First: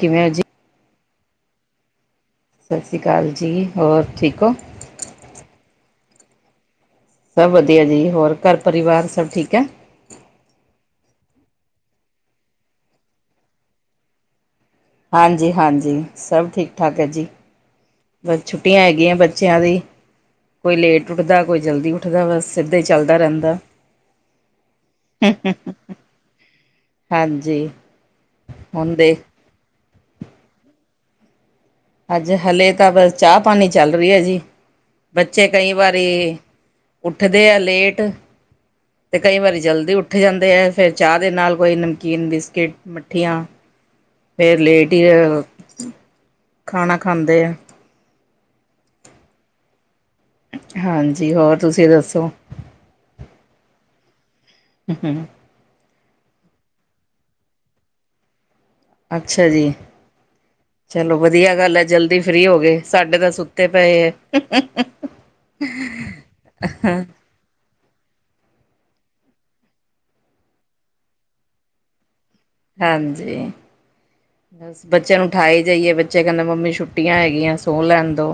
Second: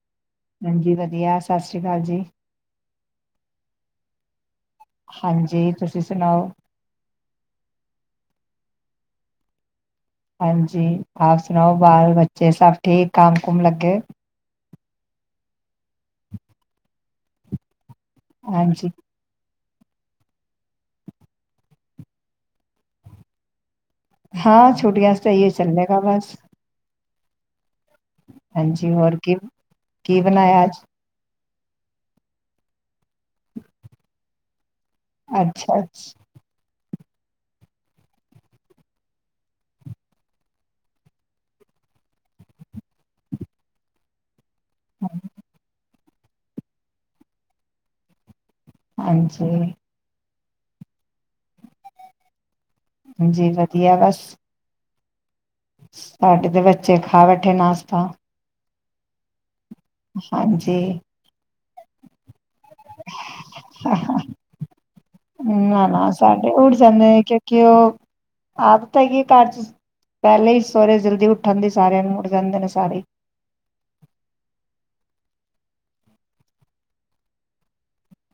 ਕਿਵੇਂ ਅ ਜੀ ਹਾਂਜੀ ਵਧੀਆ ਸਤਿ ਸ਼੍ਰੀ ਅਕਾਲ ਜੀ ਸਤਿ ਸ਼੍ਰੀ ਅਕਾਲ ਜੀ ਹੋਰ ਠੀਕ ਹੋ ਹਾਂਜੀ ਤੁਸੀਂ ਸੁਣਾਓ ਸਭ ਵਧੀਆ ਜੀ ਹੋਰ ਘਰ ਪਰਿਵਾਰ ਸਭ ਠੀਕ ਹੈ ਹਾਂਜੀ ਆਪ ਸੁਣਾਓ ਬਾਲ ਬੱਚੇ ਸਭ ਠੀਕ ਕੰਮ ਕੁਮ ਲੱਗੇ ਹਾਂਜੀ ਹਾਂਜੀ ਸਭ ਠੀਕ ਠਾਕ ਹੈ ਜੀ ਬਸ ਛੁੱਟੀਆਂ ਹਾਂਜੀ ਹੈਗੀਆਂ ਬੱਚਿਆਂ ਦੀ ਕੋਈ ਲੇਟ ਉੱਠਦਾ ਕੋਈ ਜਲਦੀ ਉੱਠਦਾ ਬਸ ਸਿੱਧੇ ਚੱਲਦਾ ਰਹਿੰਦਾ ਹਾਂ ਛੁੱਟੀਆਂ ਤਾਂ ਇ ਚੱਲੇਗਾ ਬਸ ਹਾਂਜੀ ਹਾਂਜੀ ਹੁਣ ਹੋਰ ਦੇਖ ਕਿ ਕੀ ਬਣਾਇਆ ਅੱਜ ਅੱਜ ਹਲੇ ਤਾਂ ਬ ਚਾਹ ਪਾਣੀ ਚੱਲ ਰਹੀ ਹੈ ਜੀ ਬੱਚੇ ਕਈ ਅੱਛਾ ਅੱਛਾ ਵਾਰੀ ਉੱਠਦੇ ਆ ਲੇਟ ਤੇ ਕਈ ਵਾਰੀ ਜਲਦੀ ਉੱਠ ਜਾਂਦੇ ਹੈ ਫਿਰ ਚਾਹ ਦੇ ਨਾਲ ਕੋਈ ਨਮਕੀਨ ਬਿਸਕਿਟ ਮੱਠੀਆਂ ਫੇਰ ਲੇਡੀ ਆ ਖਾਣਾ ਖਾਂਦੇ ਆ ਹਾਂਜੀ ਹਾਂਜੀ ਹੋਰ ਤੁਸੀਂ ਦੱਸੋ ਓ ਹਾਂਜੀ ਵਧੀਆ ਬਸ ਹੁ ਹੂ ਸਾਡੇ ਤੇ ਬੱਚੇ ਖਾ ਬੈਠੇ ਨਾਸ਼ਤਾ ਅੱਛਾ ਜੀ ਹਾਂਜੀ ਚੱਲੋ ਵਧੀਆ ਗੱਲ ਹੈ ਜਲਦੀ ਸੀ ਫਰੀ ਹੋ ਗਏ ਸਾਡੇ ਤਾਂ ਸੁੱਤੇ ਪਏ ਆ ਨਾ ਨਾ ਸਾਡੇ ਉੱਠ ਜਾਂਦੇ ਆਹਾ ਨੇ ਕਿਉਂਕਿ ਉਹ ਆਦਤ ਹੈਗੀ ਘਰ ਚ ਪਹਿਲੇ ਹੀ ਸੋਹੁਰ ਜਲਦੀ ਉਠਣੇ ਦੇ ਸਾਰਿਆਂ ਨੂੰ ਜਾਂਦੇ ਨੇ ਸਾਰੇ ਹਾਂਜੀ ਬ ਬੱਚਿਆਂ ਨੂੰ ਠਾਾਈ ਜਾਈਏ ਬੱਚੇ ਕਹਿੰਦੇ ਮੰਮੀ ਛੁੱਟੀਆਂ ਹੈਗੀਆਂ ਸੋ ਲੈਣ ਦੋ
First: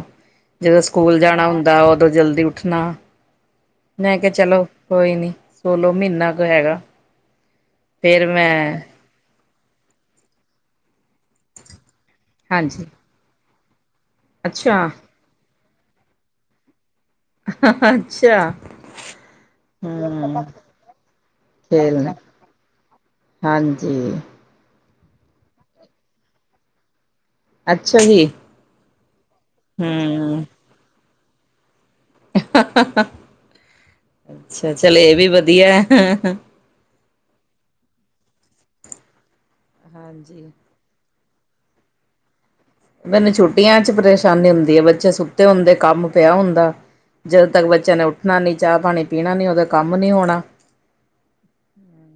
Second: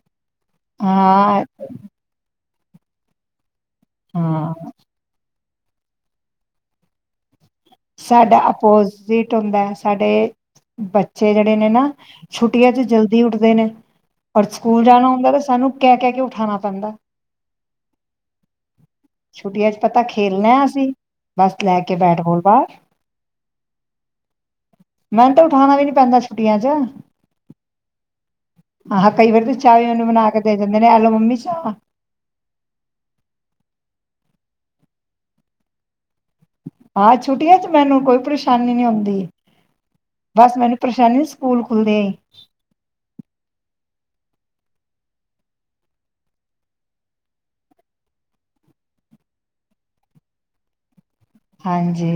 ਜਦੋਂ ਸਕੂਲ ਹਾਂ ਜਾਣਾ ਹੁੰਦਾ ਉਦੋਂ ਜਲਦੀ ਨਾ ਮੈਂ ਕਿਹਾ ਹਾਂ ਚਲੋ ਕੋਈ ਨਹੀਂ ਕੋਲੋ ਮਹੀਨਾ ਕਾ ਹੈਗਾ ਫੇਰ ਸਾਡਾ ਮੈਂ ਆਪੋਜ ਸੀ ਸੁੰਦਾ ਸਾਡੇ ਬੱਚੇ ਬੱਚੇ ਜਿਹੜੇ ਨੇ ਨਾ ਛੁੱਟੀਆਂ ਚ ਹਾਂਜੀ ਜਲਦੀ ਉੱਠਦੇ ਨੇ ਪਰ ਸਕੂਲ ਅੱਛਾ ਜਾਣਾ ਹੁੰਦਾ ਤੇ ਸਾਨੂੰ ਕਹਿ ਕਹਿ ਕੇ ਉਠਾਣਾ ਪੈਂਦਾ ਅੱਛਾ ਛੁੱਟੀਆਂ ਚ ਪਤਾ ਹਮ ਖੇਲਣਾ ਅਸੀਂ ਬਸ ਲੈ ਕੇ ਖੇਲਣਾ ਬੈਠ ਬੋਲਦਾ ਹਾਂਜੀ ਮੈਨੂੰ ਤਾਂ ਉਠਾਣਾ ਵੀ ਨੀ ਪੈਂਦਾ ਛੁੱਟੀਆਂ ਚ ਅੱਛਾ ਜੀ ਹਾ ਹਾਅ ਕਈ ਵਾਰੀ ਤਾਂ ਚਾਹ ਵੀ ਮੈਨੂੰ ਬਣਾ ਕੇ ਦੇ ਦਿੰਦੇ ਨੇ ਐਲੋ ਮੰਮੀ ਇੱਛਾ ਹ ਹਾ ਹ ਅੱਛਾ ਚੱਲ ਇਹ ਵੀ ਵਧੀਆ ਹਾਂ ਛੁੱਟੀਆਂ ਚ ਮੈਨੂੰ ਕੋਈ ਪਰੇਸ਼ਾਨੀ ਨਹੀਂਂ ਹੁੰਦੀ ਹਾਂਜੀ ਬਸ ਮੈਨੂੰ ਪਰੇਸ਼ਾਨੀ ਕੂਲ ਖੁੱਲਦੇ ਮੈਨੂੰ ਛੁੱਟੀਆਂ ਚ ਪਰੇਸ਼ਾਨੀ ਹੁੰਦੀ ਹ ਬੱਚੇ ਸੁੱਤੇ ਹੁੰਦੇ ਕੰਮ ਪਿਆ ਹੁੰਦਾ ਜਦੋਂ ਤੱਕ ਬੱਚਿਆਂ ਨੇ ਉੱਠਣਾ ਨਹੀਂ ਚਾਹ ਪਾਣੀ ਪੀਣਾ ਨਹੀਂ ਉਹਦਾ ਕੰਮ ਨਹੀਂ ਹੋਣਾ ਹਾਂਜੀ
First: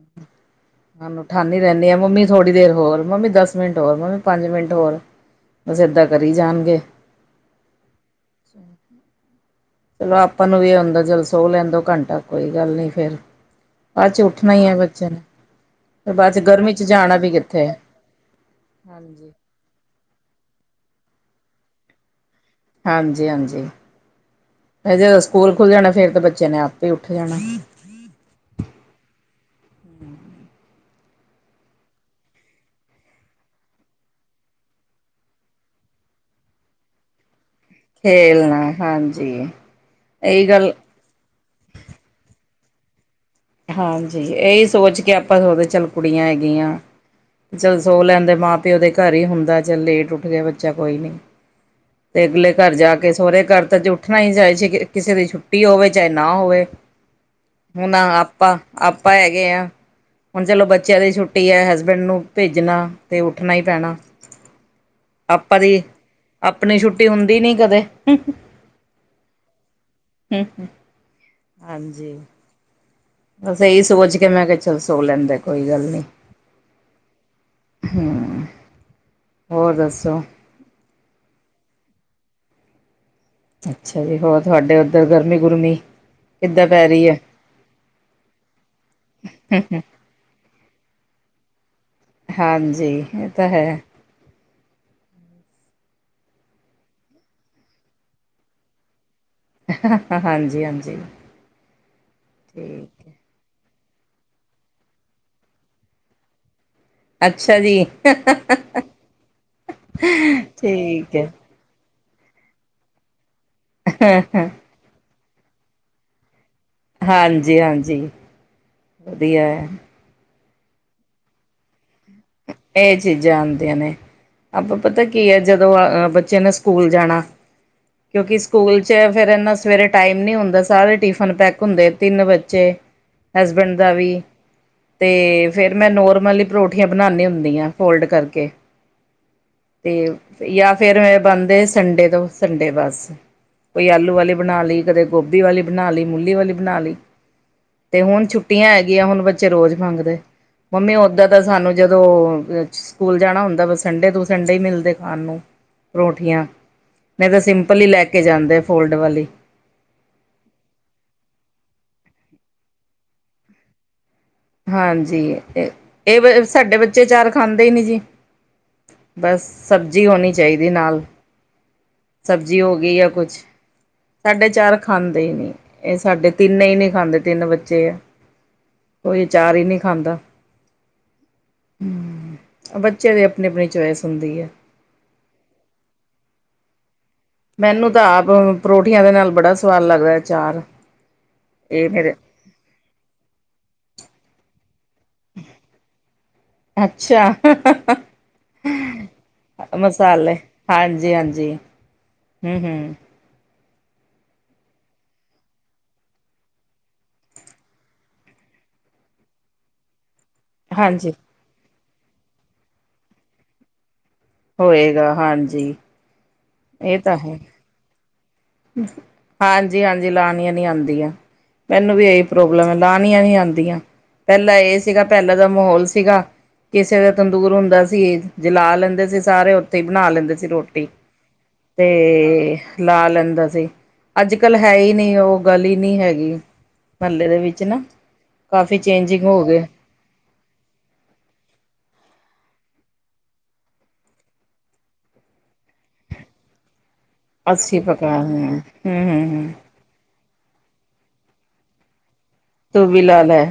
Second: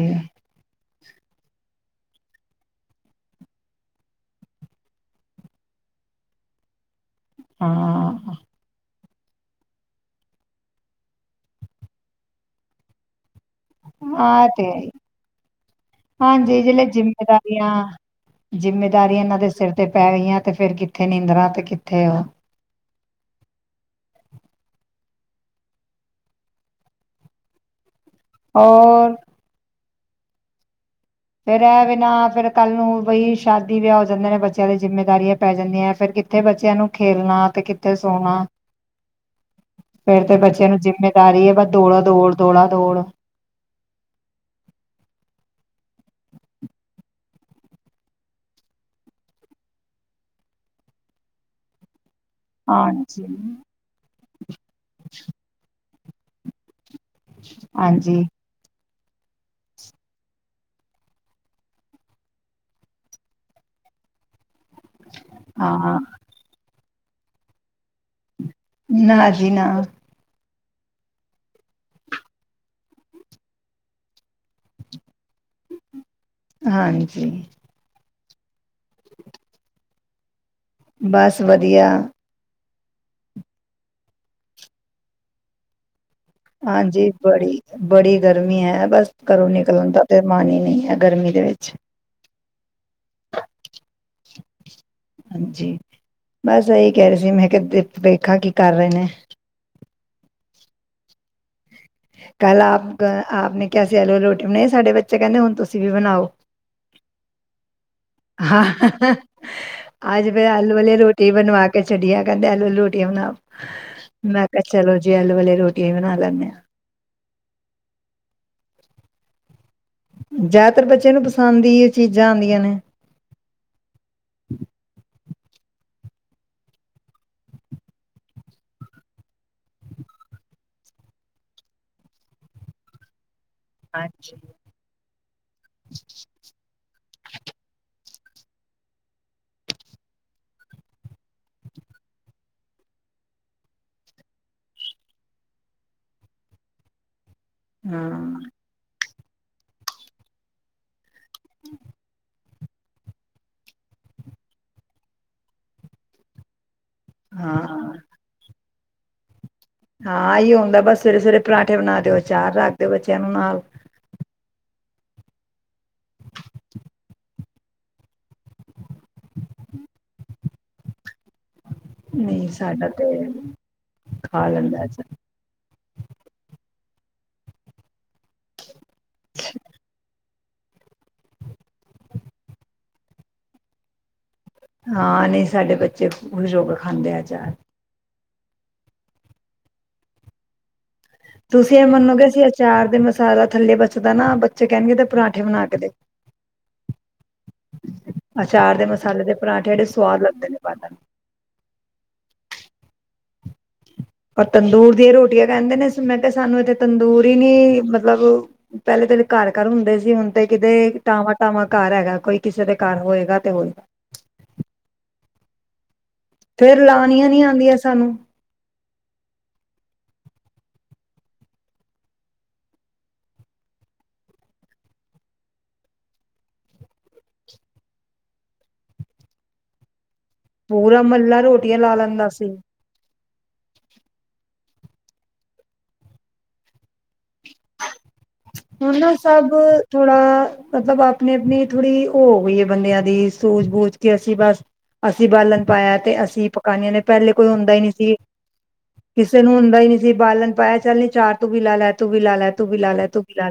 ਉਨ੍ਹਾਂ ੳਠਾਨੀ ਰਹਿੰਦੀ ਆ ਮਮੀ ਥੋੜੀ ਦੇਰ ਹੋਰ ਮੰਮੀ ਦਸ ਮਿੰਟ ਹੋਰ ਮਮੀ ਪੰਜ ਮਿੰਟ ਹੋਰ ਬਸ ਏਦਾਂ ਕਰੀ ਜਾਣਗੇ। ਹਾਂ ਚਲੋ ਆਪਾਂ ਨੂੰ ਵੀ ਏ ਹੂੰਦਾ ਚਲ ਸੋ ਲੈਣ ਦੋ ਘੰਟਾ ਕੋਈ ਗੱਲ ਨਹੀਂ ਫੇਰ ਬਾਅਦ 'ਚ ਆਾਂ ਉੱਠਣਾ ਤੇ ਹੈ ਹੀ ਬੱਚੇ ਨੇ ਫਿਰ ਬਾਅਦ 'ਚ ਹਾਂਜੀ ਗਰਮੀ 'ਚ ਜਿਹੜੇ ਜਾਣਾ ਵੀ ਕਿੱਥੇ ਜਿੰਮੇਵਾਰੀਆਂ ਜਿੰਮੇਦਾਰ ਹਾਂਜੀ ਇਹਨਾਂ ਦੇ ਸਿਰ ਤੇ ਪੈ ਗਈਆਂ। ਤੇ ਫੇਿਰ ਕਿੱਥੇ ਨੀਂਦਾਂ ਤੇ ਕਿੱਥੇ ਉਹ ਹਾਂਜੀ-ਹਾਂਜੀ ਫ ਜਦੋਂ ਸਕੂਲ ਖੁੱਲ ਜਾਣਾ ਫੇਿਰ ਤਾਂ ਬੱਚਿਆਂ ਨੇ ਆਪ ਹੀ ਉੱਠ ਜਾਣਾ ਹੋਰ? ਹੂੰ ਫੇਰ ਇਹ ਬਿਨਾਂ ਫੇਿਰ ਕੱਲ੍ਹ ਨੂੰ ਬਈ ਸ਼ਾਦੀ ਵੀਆ ਹੋ ਜਾਂਦੇ ਨੇ ਬੱਚਿਆਂ ਦੀ ਜਿੰਮੇਦਾਰੀਆਂ ਪੈ ਜਾਂਦੀਆਂ ਫਿਰ ਕਿੱਥੇ ਬੱਚਿਆਂ ਨੂੰ ਖੇਲਣਾ ਤੇ ਕਿੱਥੇ ਸੋਣਾ ਖੇਲਣਾ ਹਾਂਜੀ ਫੇਿਰ ਤੇ ਇਹੀ ਬੱਚਿਆਂ ਗੱਲ ਨੂੰ ਜਿੰਮੇਦਾਰੀ ਹੈ ਬ ਦੌੜਾ ਦੌੜ ਦੌੜਾ ਦੌੜ ਹਾਂਜੀ ਇਹੀ ਸੋਚ ਕੇ ਆਪਾਂਦੇ ਚੱਲ ਕੁੜੀਆਂ ਹੈਗੀਆਂ ਚੱਲ ਸੌ ਲੈਂਣ ਦੇ ਚਲ ਮਾਂ ਪਿਓਦੇ ਘਰ ਹੀ ਹੁੰਦਾ ਚੱਲ ਲੇਟ ਉੱਠ ਗਿਆ ਬੱਚਾ ਕੋਈ ਨਹੀ ਤੇ ਅਗਲੇ ਘਰ ਜਾ ਕੇ ਹਾਂਜੀ ਸਹੁਰੇ ਘਰ ਤਾਂ ਉੱਠਣਾ ਹੀ ਚਾਹੇ ਸੀ ਕਿਸੇ ਦੀ ਛੁੱਟੀ ਹੋਵੇ ਚਾਹੇ ਨਾ ਹੋਵੇ। ਹੁਣ ਹਾਂਜੀ। ਆਪਾਂ ਆਪਾਂ ਹੈਗੇ ਆ ਹੁਣ ਚਲੋ ਬੱਚਿਆਂ ਦੀ ਛੁੱਟੀ ਹੈ ਹਸਬੈਂਡ ਨੂੰ ਭੇਜਣਾ ਤੇ ਉੱਠਣਾ ਹੀ ਪੈਣਾ ਆਪਾਂ ਦੀ ਹਾਂ ਆਪਣੀ ਛੁੱਟੀ ਟੀ ਹੁੰਦੀ ਨੀ ਕਦੇ ਨਾ ਜੀ ਨਾ ਹਾਂਜੀ ਬਸ ਇਹੀ ਸੋਚ ਕੇ ਮੈਂ ਕਿਹਾ ਚੱਲ ਸੋ ਲੈਂਦੇ ਕੋਈ ਗੱਲ ਨਹੀਂ। ਹਾਂਜੀ ਹੂੰ, ਹੋਰ ਦੱਸੋ? ਬਸ ਵਧੀਆ। ਅੱਛਾ ਜੀ ਹੋਰ ਤੁਹਾਡੇ ਉੱਧਰ ਗਰਮੀ ਗੁਰਮੀ ਕਿੱਦਾਂ ਪੈ ਰਹੀ ਹਾਂਜੀ ਹੈ ਬੜੀ ਬੜੀ ਗਰਮੀ ਹੈ ਬਸ ਘਰੋਂ ਨਿਕਲਣਦਾ ਤੇ ਮਨ ਹੀ ਨੀ ਹੈ ਗਰਮੀ ਦੇ ਵਿੱਚ ਹਾਂਜੀ, ਇਹ ਤਾਂ ਹੈ। ਹਾਂਜੀ, ਬਸ ਇਹੀ ਕਹਿ ਰਹੇ ਸੀ ਮੈਂ ਕਿ ਵੇਖਾ ਕੀ ਕਰ ਰਹੇ ਨੇ ਹਾਂਜੀ-ਹਾਂਜੀ। ਕੱਲ ਆਪ ਆਪ ਨੇ ਆਲੂ ਆਲੋ ਰੋਟੀ ਬਣਾਈ ਸਾਡੇ ਬੱਚੇ ਕਹਿੰਦੇ ਹੁਣ ਤੁਸੀਂ ਵੀ ਬਣਾਓ। ਅੱਛਾ ਜੀ। ਹਾਂ ਅੱਜ ਫੇ ਆਲੂ ਵਾਲੀ ਠੀਕ ਰੋਟੀ ਬਣਵਾ ਕੇ ਛਡੀਆਂ ਕਹਿੰਦੇ ਲ ਲੋੋਟੀਆਂ ਬਣਾਉ। ਮੈਂ ਹੈ ਕਿਹਾ ਚਲੋ। ਜੀ ਆਲੂ ਵਾਲੀਆਂ ਰੋਟੀਆਂ ਵੀ ਬਣਾ ਲੈਂਦੇ ਹਾਂ। ਹਾਂਜੀ-ਹਾਂਜੀ ਵਧੀਆ ਹੈ। ਜ਼ਿਆਦਾਤਰ ਬੱਚੇ ਨੂੰ ਪਸੰਦ ਈ ਏ। ਏ ਚੀਜ਼ਾਂ ਆਂਦੀਆਂ ਨੇ, ਆਪਾ ਪਤਾ ਕੀ ਹੈ ਜਦੋ ਅ ਬਚਿਆ ਨੇ ਸਕੂਲ ਜਾਣਾ ਕਿਉਕਿ ਸਕੂਲ ਚ ਫਿਰ ਏਨਾ ਸਵੇਰੇ ਟਾਈਮ ਨੀ ਹੁੰਦਾ ਸਾਰੇ ਟਿਫਨ ਪੈਕ ਹੁੰਦੇ ਤਿੰਨ ਬਚੇ ਹਸਬੈਂਡ ਦਾ ਵੀ ਹਾਂਜੀ ਤੇ ਫੇਰ ਮੈਂ ਨੋਰਮਲੀ ਪਰੋਠ ਠੀਨਆਂ ਬਣਾਦੀ ਹੁੰਦੀਆਂ ਫੋਲਡ ਕਰਕੇ, ਤੇ ਯਾ ਫੇਰ ਬਣਦੇ ਸੰਡੇ, ਤੋਂ ਸੰਡੇ ਬਸ ਕੋਈ ਆਲੂ ਵਾਲੀ ਬਨਾ ਲਈ ਕਦੇ ਗੋਭੀ ਵਾਲੀ ਬਨਾ ਲਈ ਮੂਲੀ ਵਾਲੀ ਬਨਾ ਲਈ ਤੇ ਹੁਨ ਹਾਂ ਛੁੱਟੀਆਂ ਹੈਗੀਆਂ ਹੁਨ ਬਚੇ ਰੋਜ਼ ਮੰਗਦੇ। ਮੰਮੀ ਓਦਨ ਤਾਂ ਸਾਨੂੰ ਜਦੋ ਸਕੂਲ ਜਾਣਾ ਹੁੰਦਾ ਵ ਸੰਡੇ, ਤੋਂ ਸੰਡੇ ਹੀ ਮਿਲਦੇ ਖਾਣ ਨੂੰ ਪਰੌਠੀਆਂ ਨਹੀ ਤਾ ਸਿੰਪਲ ਹੀ ਹਾਂ ਲੈ ਕੇ ਜਾਂਦੇ ਫੋਲਡ ਵਾਲੀ ਹਾਂ ਆਯੋ ਬਸ ਸਵੇਰੇ-ਸਵੇਰੇ ਪਰਾਂਠੇ ਬਨਾ ਦਿਓ ਅਚਾਰ ਰੱਖ ਦਿਓ ਬੱਚਿਆਂ ਨੂੰ ਨਾਲ ਹਾਂਜੀ ਇਹ ਸਾਡੇ ਬਚੇ ਚਾਰ ਖਾਂਦੇ ਹੀ ਨਹੀ। ਬਸ ਸਬਜ਼ੀ ਹੋਣੀ ਚਾਹੀਦੀ ਨਾਲ ਨਹੀਂ ਸਬਜ਼ੀ ਹੋ ਸਾਡਾ ਗਈ ਆ ਤੇ ਕੁਛ, ਖਾ ਸਾਡੇ ਚਾਰ ਲੈਂਦਾ ਅਚਾਰ ਖਾਂਦੇ ਹੀ ਨੀ ਇਹ ਸਾਡੇ ਤਿੰਨ ਹੀ ਨੇ ਖਾਂਦੇ ਤਿੰਨ ਬੱਚੇ ਆ ਕੋਈ ਅਚਾਰ ਹੀ ਨਹੀਂ ਖਾਂਦਾ। ਬੱਚਿਆਂ ਦੀ ਆਪਨੀ-ਆਪਨੀ ਚੁਆਇਸ ਹੁੰਦੀ ਹੈ। ਹਾਂ ਨਹੀਂ ਸਾਡੇ ਬੱਚੇ ਖੁਸ਼ ਹੋਕੇ ਖਾਂਦੇ ਆ। ਅਚਾਰ ਮੈਨੂੰ ਤਾ ਆਪ ਅ ਪਰੋਠੀਆਂ ਦੇ ਨਾਲ ਬੜਾ ਸਵਾਦ ਲੱਗਦਾ ਹੈ ਆਚਾਰ ਤੁਸੀ ਏਹ ਮੰਨੋਗੇ ਅਸੀ ਅਚਾਰ ਦੇ ਮਸਾਲਾ ਥੱਲੇ ਬਚਦਾ ਨਾ ਬੱਚੇ ਕਹਿਣਗੇ ਏਦੇ ਪਰਾਂਠੇ ਬਣਾ ਕੇ ਦੇ ਅੱਛਾ, ਅਚਾਰ ਦੇ ਮਸਾਲੇ ਦੇ ਪਰਾਂਠੇ ਜਿਹੜੇ ਸਵਾਦ ਮਸਾਲੇ ਲੱਗਦੇ ਨੇ ਪਾਲਣ ਹਾਂਜੀ-ਹਾਂਜੀ। ਹੂੰ-ਹੂੰ। ਪਰ ਤੰਦੂਰ ਦੀਆਂ ਰੋਟੀਆਂ ਕਹਿੰਦੇ ਨੇ ਮੈਂ ਕਿਹਾ ਸਾਨੂੰ ਇੱਥੇ ਤੰਦੂਰ ਹੀ ਨੀ ਮਤਲਬ, ਪਹਿਲੇ ਤੇ ਘਰ-ਘਰ ਹੁੰਦੇ ਸੀ ਹੁਨ। ਕਿਤ-ਕਿਤੇ ਹਾਂਜੀ ਟਾਵਾਂ-ਟਾਵਾਂ। ਘਰ ਹੈਗਾ ਕੋਈ ਕਿਸੇ ਦੇ ਘਰ ਹੋਏਗਾ ਤੇ ਹੋਏ ਹੋਏਗਾ ਹਾਂਜੀ ਫੇਰ ਲਨੀਆ ਨੀ ਆਦੀਆਂ ਸਾਨੂੰ ਹਾਂਜੀ-ਹਾਂਜੀ ਲਾਨੀਆਂ ਨੀ ਆਦੀਆਂ, ਮੈਨੂੰ ਵੀ ਏਹੀ ਪ੍ਰੋਬਲਮ ਹੈ ਲਾਨੀਆਂ ਨੀ ਆਦੀਆਂ, ਪਹਿਲਾ ਏਹ ਸੀਗਾ ਪਹਿਲਾਂ ਦਾ ਮਾਹੌਲ ਸੀਗਾ ਕਿਸੇ ਦਾ ਤੰਦੂਰ ਹੁੰਦਾ ਸੀ ਜੇ ਲਾ ਲੈਂਦੇ ਸੀ ਸਾਰੇ ਉੱਥੇ ਹੀ ਬਣਾ ਲੈਂਦੇ ਸੀ। ਰੋਟੀ ਪੂਰਾ ਮਹਲਾ ਰੋਟੀਆਂ ਲਾ ਲੈਂਦਾ ਸੀ। ਹੁੰਦਾ ਸੀ। ਅੱਜ-ਕੱਲ ਹੈ ਹੀ ਨਹੀਂ ਉਹ ਗੱਲ ਹੀ ਨਹੀਂ ਹੈਗੀ ਮਹੱਲੇ ਦੇ ਵਿੱਚ ਨਾ ਕਾਫੀ ਹੁਣ ਨਾ ਚੇਂਜਿੰਗ ਹੋ ਸਭ ਗਏ। ਥੋੜਾ ਮਤਲਬ ਆਪਣੀ-ਆਪਣੀ ਥੋੜੀ ਉਹ ਹੋਇਏ ਬੰਦਿਆਂ ਦੀ ਸੂਝ-ਬੂਝ ਕੇ ਅਸੀ ਬਸ ਅਸੀ ਬਾਲਨ ਪਾਇਆ ਤੇ ਅਸੀਂ ਪਕਾਨਆਂ ਨੇ ਪਹਿਲੇ ਕੋਈ ਹੁੰਦਾ ਅੱਸੀ ਹੀ ਨਹੀਂ ਸੀ ਪਕਾ ਹੂੰ ਕਿਸੇ ਹੂੰ ਨੂੰ ਹੁੰਦਾ ਹੀ ਨੀ ਬਾਲਣ ਪਾਇਆ ਚੱਲ ਨੀ ਚਾਰ ਤੂੰ ਵੀ ਲਾ ਲੈ ਤੂੰ ਤੂੰ ਵੀ ਲ ਲੈ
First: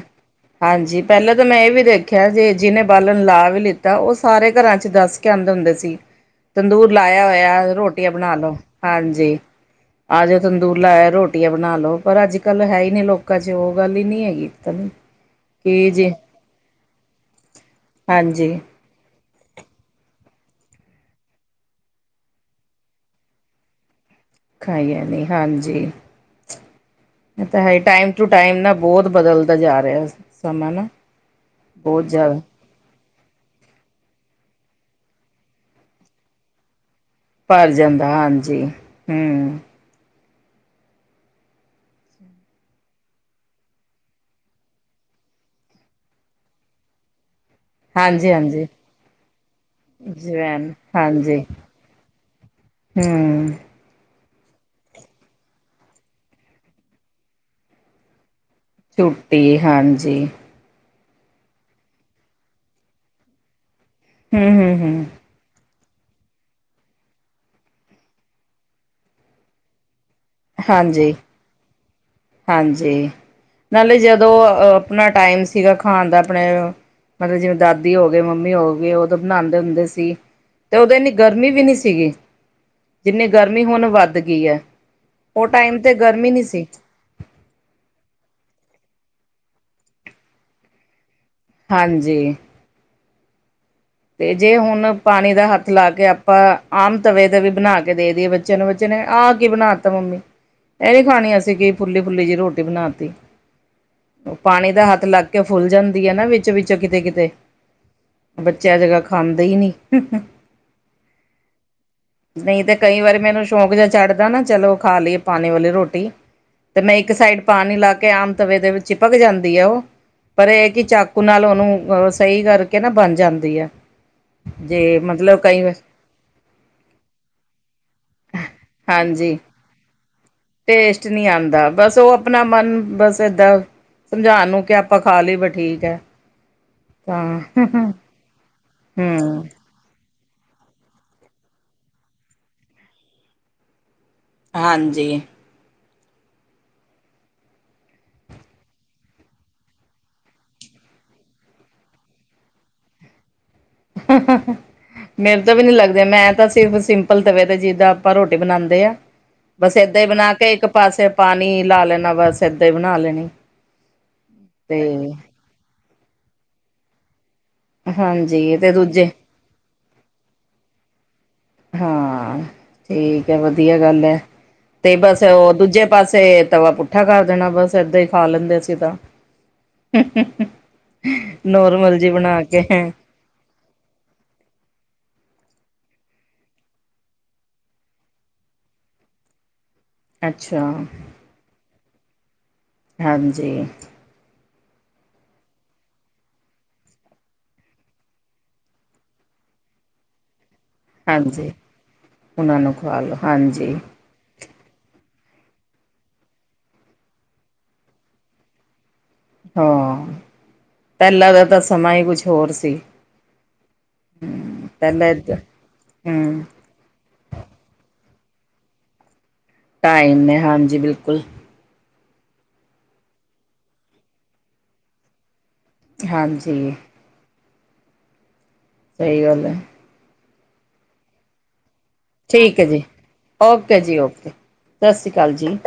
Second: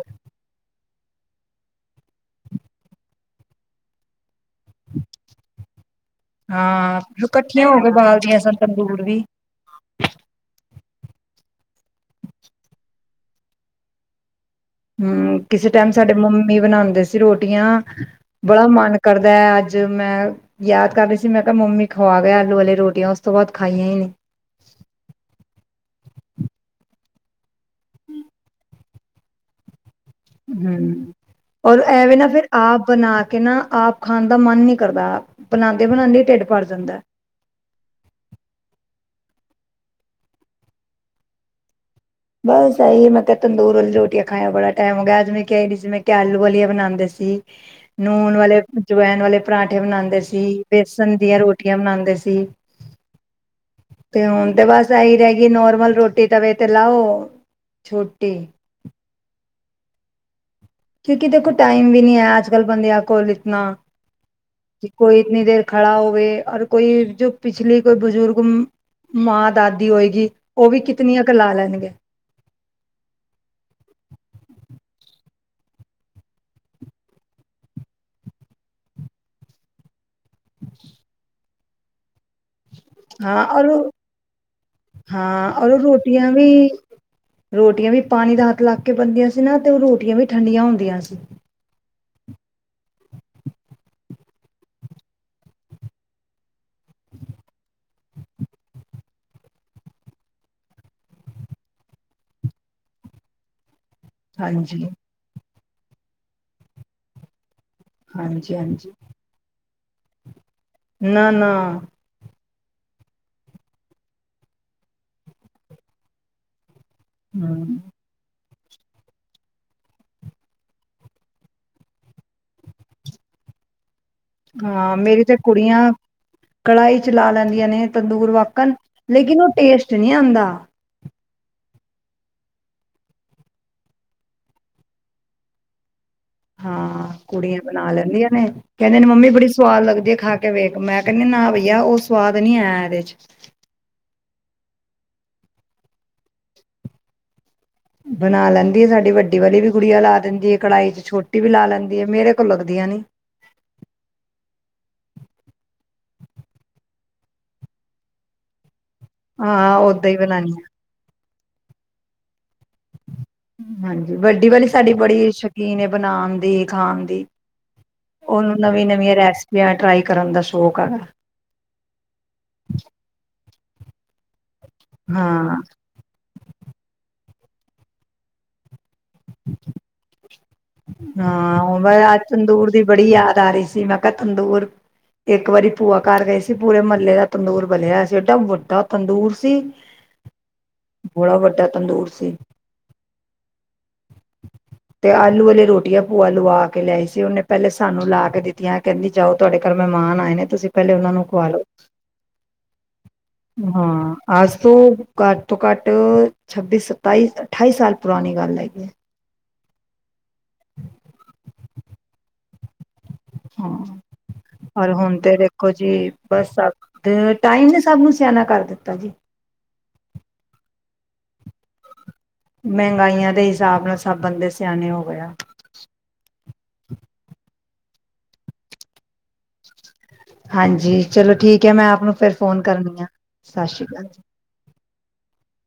ਹਾਂਜੀ ਪਹਿਲਾਂ ਤਾਂ ਮੈਂ ਇਹ ਵੀ ਦੇਖਿਆ ਜੇ ਜਿਹਨੇ ਬਾਲਣ ਲਾ ਵੀ ਲਿੱਤਾ ਉਸ ਸਾਰੇ ਘਰਾਂ ਚ ਦੱਸ ਕੇ ਆਉਂਦੇ ਹੁੰਦੇ ਸੀ ਤੰਦੂਰ ਹਾਂ ਲਾਇਆ ਇਕੱਠੀਆਂ ਹੋਇਆ ਹੋ ਕੇ ਰੋਟੀਆਂ ਬਣਾ ਬਾਲਦੀਆਂ ਸਨ ਲਓ, ਤੰਦੂਰ ਵੀ ਹਾਂਜੀ ਆ ਜਾਓ ਤੰਦੂਰ ਲਾਇਆ ਰੋ ਰਟੀਆ ਬਣਾ ਲ ਲੋ ਪਰ ਅੱਜ ਕੱਲ੍ਹ ਹੈ ਹੀ ਨੇ ਲੋਕਾਂ ਚ ਉਹ। ਗੱਲ ਹੀ ਨਹੀਂ ਹੈਗੀ। ਪਤਾ ਨੀ। ਹਮ ਕਿਸੇ ਕੀ ਟਾਈਮ ਜੀ ਸਾਡੇ ਮੰਮੀ ਬਣਾਉਂਦੇ ਸੀ ਰੋਟੀਆਂ ਹਾਂਜੀ ਬੜਾ ਮਨ ਕਰ ਮੈਂ ਅੱਜ ਮੈਂ ਯਾਦ ਕਰ ਰਹੀ ਸੀ ਮੈਂ ਕਿਹਾ ਮੰਮੀ ਖਵਾ ਗਿਆ ਆਲੂ ਵਾਲੀਆਂ ਰੋਟੀਆਂ ਉਸ ਤੋਂ ਬਾਅਦ ਖਾਈਆਂ ਹੀ ਨੀ। ਖਾਈਆਂ ਨੇ ਹਾਂਜੀ। ਟਾਈਮ ਟੂ ਟਾਈਮ ਨਾ ਬਹੁਤ ਬਦਲਦਾ ਜਾ ਰਿਹਾ। ਸਮਾਂ ਨਾ ਹਮ ਔਰ ਬਹੁਤ ਐਵੇਂ ਨਾ ਜ਼ਿਆਦਾ ਫਿਰ ਆਪ ਬਣਾ ਕੇ ਨਾ ਆਪ ਖਾਣ ਦਾ ਮਨ ਨੀ ਕਰਦਾ ਬਣਾਉਂਦੇ, ਬਣਾਉਂਦੇ ਢਿੱਡ ਭਰ ਜਾਂਦਾ। ਭਰ ਜਾਂਦਾ ਹਾਂਜੀ ਹਮ। ਬਸ ਆਹੀ ਮੈਂ ਕਿਹਾ ਤੰਦੂਰ ਰੋਟੀਆਂ ਖਾਣ ਬੜਾ ਟਾਈਮ ਹੋ ਗਿਆ ਅੱਜ ਮੈਂ ਕਿਹਾ ਸੀ ਮੈਂ ਕਿਹਾ ਆਲੂ ਵਾਲੀਆ ਬਣਾਉਂਦੇ ਸੀ। ਹਾਂਜੀ ਨੂਣ ਵਾਲੇ ਹਾਂਜੀ ਜਵਾਇਨ ਵਾਲੇ ਪਰਾਂਠੇ ਬਣਾਉਂਦੇ ਸੀ, ਜਵੈਨ ਬੇਸਣ ਹਾਂਜੀ ਦੀਆਂ ਰੋਟੀਆਂ ਬਣਾਉਂਦੇ ਸੀ। ਹੂੰ ਤੇ ਹੁਣ ਤੇ ਬਸ ਇਹੀ ਰਹਿ ਗਈ ਨੋਰਮਲ ਰੋਟੀ ਤਵੇ ਤੇ ਲਾਓ ਛੋਟੀ ਛੁੱਟੀ ਹਾਂਜੀ। ਕਿਉਂਕਿ ਦੇਖੋ ਟਾਈਮ ਵੀ ਨੀ ਹੈ ਅੱਜ ਕੱਲ ਬੰਦਿਆਂ ਕੋਲ ਇਤਨਾ। ਹਮ-ਹਮ, ਕਿ ਹਮ ਕੋਈ ਇਤਨੀ ਦੇਰ ਖੜਾ ਹੋਵੇ ਔਰ ਕੋਈ ਜੋ ਪਿਛਲੀ ਕੋਈ ਬਜ਼ੁਰਗ ਮਾਂ ਦਾਦੀ ਹੋਏਗੀ ਉਹ ਵੀ ਹਾਂਜੀ ਕਿਤਨੀਆਂ ਕ ਲਾ ਲੈਣਗੇ। ਹਾਂਜੀ ਨਾਲੇ ਜਦੋਂ ਆਪਣਾ ਟਾਈਮ ਸੀਗਾ ਖਾਣ ਦਾ ਆਪਣੇ ਮਤਲਬ ਜਿਵੇਂ ਦਾਦੀ ਹੋ ਗਈ ਮੰਮੀ ਹੋ ਗਈ ਉਦੋਂ ਬਣਾਉਂਦੇ ਹੁੰਦੇ ਸੀ ਤੇ ਉਦੋਂ ਇੰਨੀ ਗਰਮੀ ਵੀ ਨੀ ਸੀਗੀ। ਜਿੰਨੀ ਹਾਂ ਗਰਮੀ ਔਰ ਹੁਣ ਵੱਧ ਗਈ ਹੈ ਉਹ ਹਾਂ ਔਰ ਟਾਈਮ ਤੇ ਰੋਟੀਆਂ ਗਰਮੀ ਨੀ ਵੀ ਸੀ। ਰੋਟੀਆਂ ਵੀ ਪਾਣੀ ਦਾ ਹੱਥ ਲੱਗ ਕੇ ਬਣਦੀਆਂ ਸੀ ਨਾ ਤੇ ਰੋਟੀਆਂ ਵੀ ਠੰਡੀਆਂ ਹੁੰਦੀਆਂ ਸੀ। ਹਾਂਜੀ ਤੇ ਜੇ ਹੁਣ ਪਾਣੀ ਦਾ ਹੱਥ ਲਾ ਕੇ ਆਪਾਂ ਆਮ ਤਵੇ ਤੇ ਵੀ ਬਣਾ ਕੇ ਦੇ ਦੀਈਏ ਬੱਚਿਆਂ ਨੂੰ ਬੱਚੇ ਨੇ ਆਹ ਕੀ ਬਣਾ ਤਾ ਮੰਮੀ ਇਹ ਨੀ ਖਾਣੀ ਅਸੀਂ ਕਿ ਫੁੱਲੀ-ਫੁੱਲੀ ਜਿਹੀ ਰੋਟੀ ਬਣਾ ਤੀ। ਉਹ ਪਾਣੀ ਹਾਂਜੀ ਦਾ ਹੱਥ ਲੱਗ ਕੇ ਫੁੱਲ ਜਾਂਦੀ ਹੈ ਨਾ ਵਿੱਚ-ਵਿੱਚ ਕਿਤੇ-ਕਿਤੇ। ਹਾਜੀ ਚੇ ਅੱਜ ਕੱਲ ਖਾਂਦੇ ਹੀ ਨੀ। ਹ, ਹੂੰ ਨਾ-ਨਾ। ਨਹੀਂ ਤੇ ਕਈ ਵਾਰੀ ਮੈਨੂੰ ਸ਼ੌਂਕ ਜਿਹਾ ਚੱਡਦਾ ਨਾ ਚਲੋ ਖਾ ਲਈਏ ਪਾਣੀ ਵਾਲੀ ਰੋਟੀ। ਤੇ ਮੈਂ ਇੱਕ ਸਾਈਡ ਪਾਣੀ ਹਮ ਲਾ ਕੇ ਆਮ ਤਵੇ ਦੇ ਚਿਪਕ ਜਾਂਦੀ ਹੈ ਉਹ ਪਰ ਇਹ ਕਿ ਚਾਕੂ ਨਾਲ ਉਹਨੂੰ ਸਹੀ ਕਰਕੇ ਨਾ ਬਣ ਜਾਂਦਾ ਗਿਆ ਹਾਂ ਮੇਰੀ ਤਾਂ ਕੁੜੀਆਂ ਕੜਾਹੀ ਚ ਲਾ ਲੈਂਦੀਆਂ ਨੇ ਤੰਦੂਰ ਵਾਕਣ ਹਾਂਜੀ ਲੇਕਿਨ ਉਹ ਟੇਸਟ ਨਹੀਂ ਆਉਂਦਾ ਟੇਸਟ ਨਹੀਂ ਆਉਂਦਾ ਬਸ ਉਹ ਆਪਣਾ ਮਨ ਬਸ ਏਦਾਂ ਸਮਝਾਉਣ ਨੂੰ ਕਿ ਆਪਾਂ ਖਾ ਲਈ ਬ ਠੀਕ ਹੈ ਹਾਂ ਤਾਂ ਕੁੜੀਆਂ ਬਣਾ ਲੈਂਦੀਆਂ ਨੇ ਕਹਿੰਦੇ ਨੇ ਮੰਮੀ ਹਮ ਬੜੀ ਸਵਾਲ ਲਗਦੇ ਖਾ ਕੇ ਵੇਖ ਮੈਂ ਕਹਿੰਦੀ ਨਾ ਬਈਆ ਉਹ ਸਵਾਦ ਨੀ ਆਇਆ ਇਹਦੇ ਚ ਹਾਂਜੀ ਬਣਾ ਲੈਂਦੀ ਆ ਸਾਡੀ ਵੱਡੀ ਵਾਲੀ ਵੀ ਗੁੜੀਆਂ ਲਾ ਦਿੰਦੀ ਹੈ ਕੜਾਈ ਚ ਛੋਟੀ ਵੀ ਲਾ ਲੈਂਦੀ ਹੈ ਮੇਰੇ ਕੋਲ ਲੱਗਦੀਆਂ ਨੀ ਮੇਰੇ ਤਾਂ ਵੀ ਨੀ ਲੱਗਦੇ ਮੈਂ ਤਾਂ ਸਿਰਫ਼ ਸਿੰਪਲ ਤਵੇ ਤੇ ਜਿੱਦਾਂ ਆਪਾਂ ਰੋਟੀ ਬਣਾਉਂਦੇ ਆ ਬਸ ਹਾਂ ਇਦਾਂ ਹੀ ਓਦਾਂ ਬਣਾ ਕੇ ਬਣਾਉਣੀ ਇੱਕ ਪਾਸੇ ਪਾਣੀ ਲਾ ਲੈਣਾ ਬਸ ਏਦਾਂ ਹੀ ਬਣਾ ਲੈਣੀ ਹਾਂਜੀ ਵੱਡੀ ਵਾਲੀ ਤੇ ਸਾਡੀ ਬੜੀ ਸ਼ੌਕੀਨ ਬਣਾਉਣ ਦੀ ਖਾਣ ਦੀ ਉਹਨੂੰ ਹਾਂਜੀ ਤੇ ਨਵੀਂ ਦੂਜੇ ਨਵੀਆਂ ਰੈਸਪੀਆਂ ਟਰਾਈ ਕਰਨ ਦਾ ਸ਼ੌਕ ਹੈਗਾ ਹਾਂ ਠੀਕ ਹੈ ਵਧੀ ਵਧੀਆ ਗੱਲ ਹੈ ਤੇ ਪਾਸ ਉਹ ਹਾਂ ਦੂਜੇ ਪਾਸੇ ਤਵਾ ਪੁੱਠਾ ਕਰ ਦੇਣਾ ਬਸ ਏਦਾਂ ਹੀ ਖਾ ਲੈਂਦੇ ਅਸੀਂ ਤਾਂ ਹਾਂ ਉਹ ਮੈਂ ਨੋਰਮਲ ਜੀ ਅੱਜ ਬਣਾ ਤੰਦੂਰ ਦੀ ਕੇ ਬੜੀ ਯਾਦ ਆ ਰਹੀ ਸੀ ਮੈਂ ਕਿਹਾ ਤੰਦੂਰ ਇੱਕ ਵਾਰੀ ਭੂਆ ਕਰ ਗਏ ਸੀ ਪੂਰੇ ਮਹੱਲੇ ਦਾ ਤੰਦੂਰ ਬਲਿਆਇਆ ਸੀ ਏਡਾ ਵੱਡਾ ਤੰਦੂਰ ਸੀ ਅੱਛਾ ਬੜਾ ਵੱਡਾ ਤੰਦੂਰ ਸੀ ਹਾਂਜੀ ਤੇ ਆਲੂ ਵਾਲੀ ਰੋਟੀਆਂ ਭੂਆ ਲਵਾ ਕੇ ਲਿਆਈ ਸੀ ਉਹਨੇ ਪਹਿਲੇ ਸਾਨੂੰ ਲਾ ਕੇ ਦਿੱਤੀਆਂ ਕਹਿੰਦੀ ਜਾਓ ਤੁਹਾਡੇ ਘਰ ਮਹਿਮਾਨ ਆਏ ਨੇ ਤੁਸੀਂ ਪਹਿਲੇ ਉਹਨਾਂ ਨੂੰ ਖਵਾ ਹਾਂਜੀ ਲਓ ਉਹਨਾਂ ਨੂੰ ਖਵਾ ਲੋ ਹਾਂਜੀ, ਹਾਂ ਅੱਜ ਤੋਂ ਘੱਟ ਤੋਂ ਘੱਟ ਛੱਬੀ ਸਤਾਈ ਅਠਾਈ ਸਾਲ ਪੁਰਾਣੀ ਗੱਲ ਹੈਗੀ [inaudible] ਹਾਂ ਪਹਿਲਾਂ ਦਾ ਤਾਂ ਸਮਾਂ ਹੀ ਕੁਝ ਹੋਰ ਸੀ [unintelligible] ਹਾਂ ਰ ਪਹਿਲਾਂ ਹੁਣ ਤੇ ਏਦਾਂ ਦੇਖੋ ਜੀ ਹੂੰ, ਬਸ ਸਭ ਟਾਈਮ ਨੇ ਸਭ ਨੂੰ ਸਿਆਣਾ ਕਰ ਦਿੱਤਾ ਜੀ ਟਾਈਮ ਨੇ ਹਾਂਜੀ ਬਿਲਕੁਲ ਮਹਿੰਗਾਈਆਂ ਦੇ ਹਿਸਾਬ ਨਾਲ ਸਭ ਬੰਦੇ ਸਿਆਣੇ ਹੋ ਗਏ ਜੀ ਸਹੀ ਗੱਲ ਹੈ ਹਾਂਜੀ, ਚਲੋ ਠੀਕ। ਹੈ ਮੈਂ ਆਪ ਨੂੰ ਫਿਰ ਠੀਕ ਫੋਨ ਹੈ ਜੀ ਕਰਨੀ ਆ ਸਤਿ ਓਕੇ ਸ਼੍ਰੀ ਜੀ ਅਕਾਲ ਓਕੇ ਸਤਿ ਸ਼੍ਰੀ ਅਕਾਲ ਜੀ,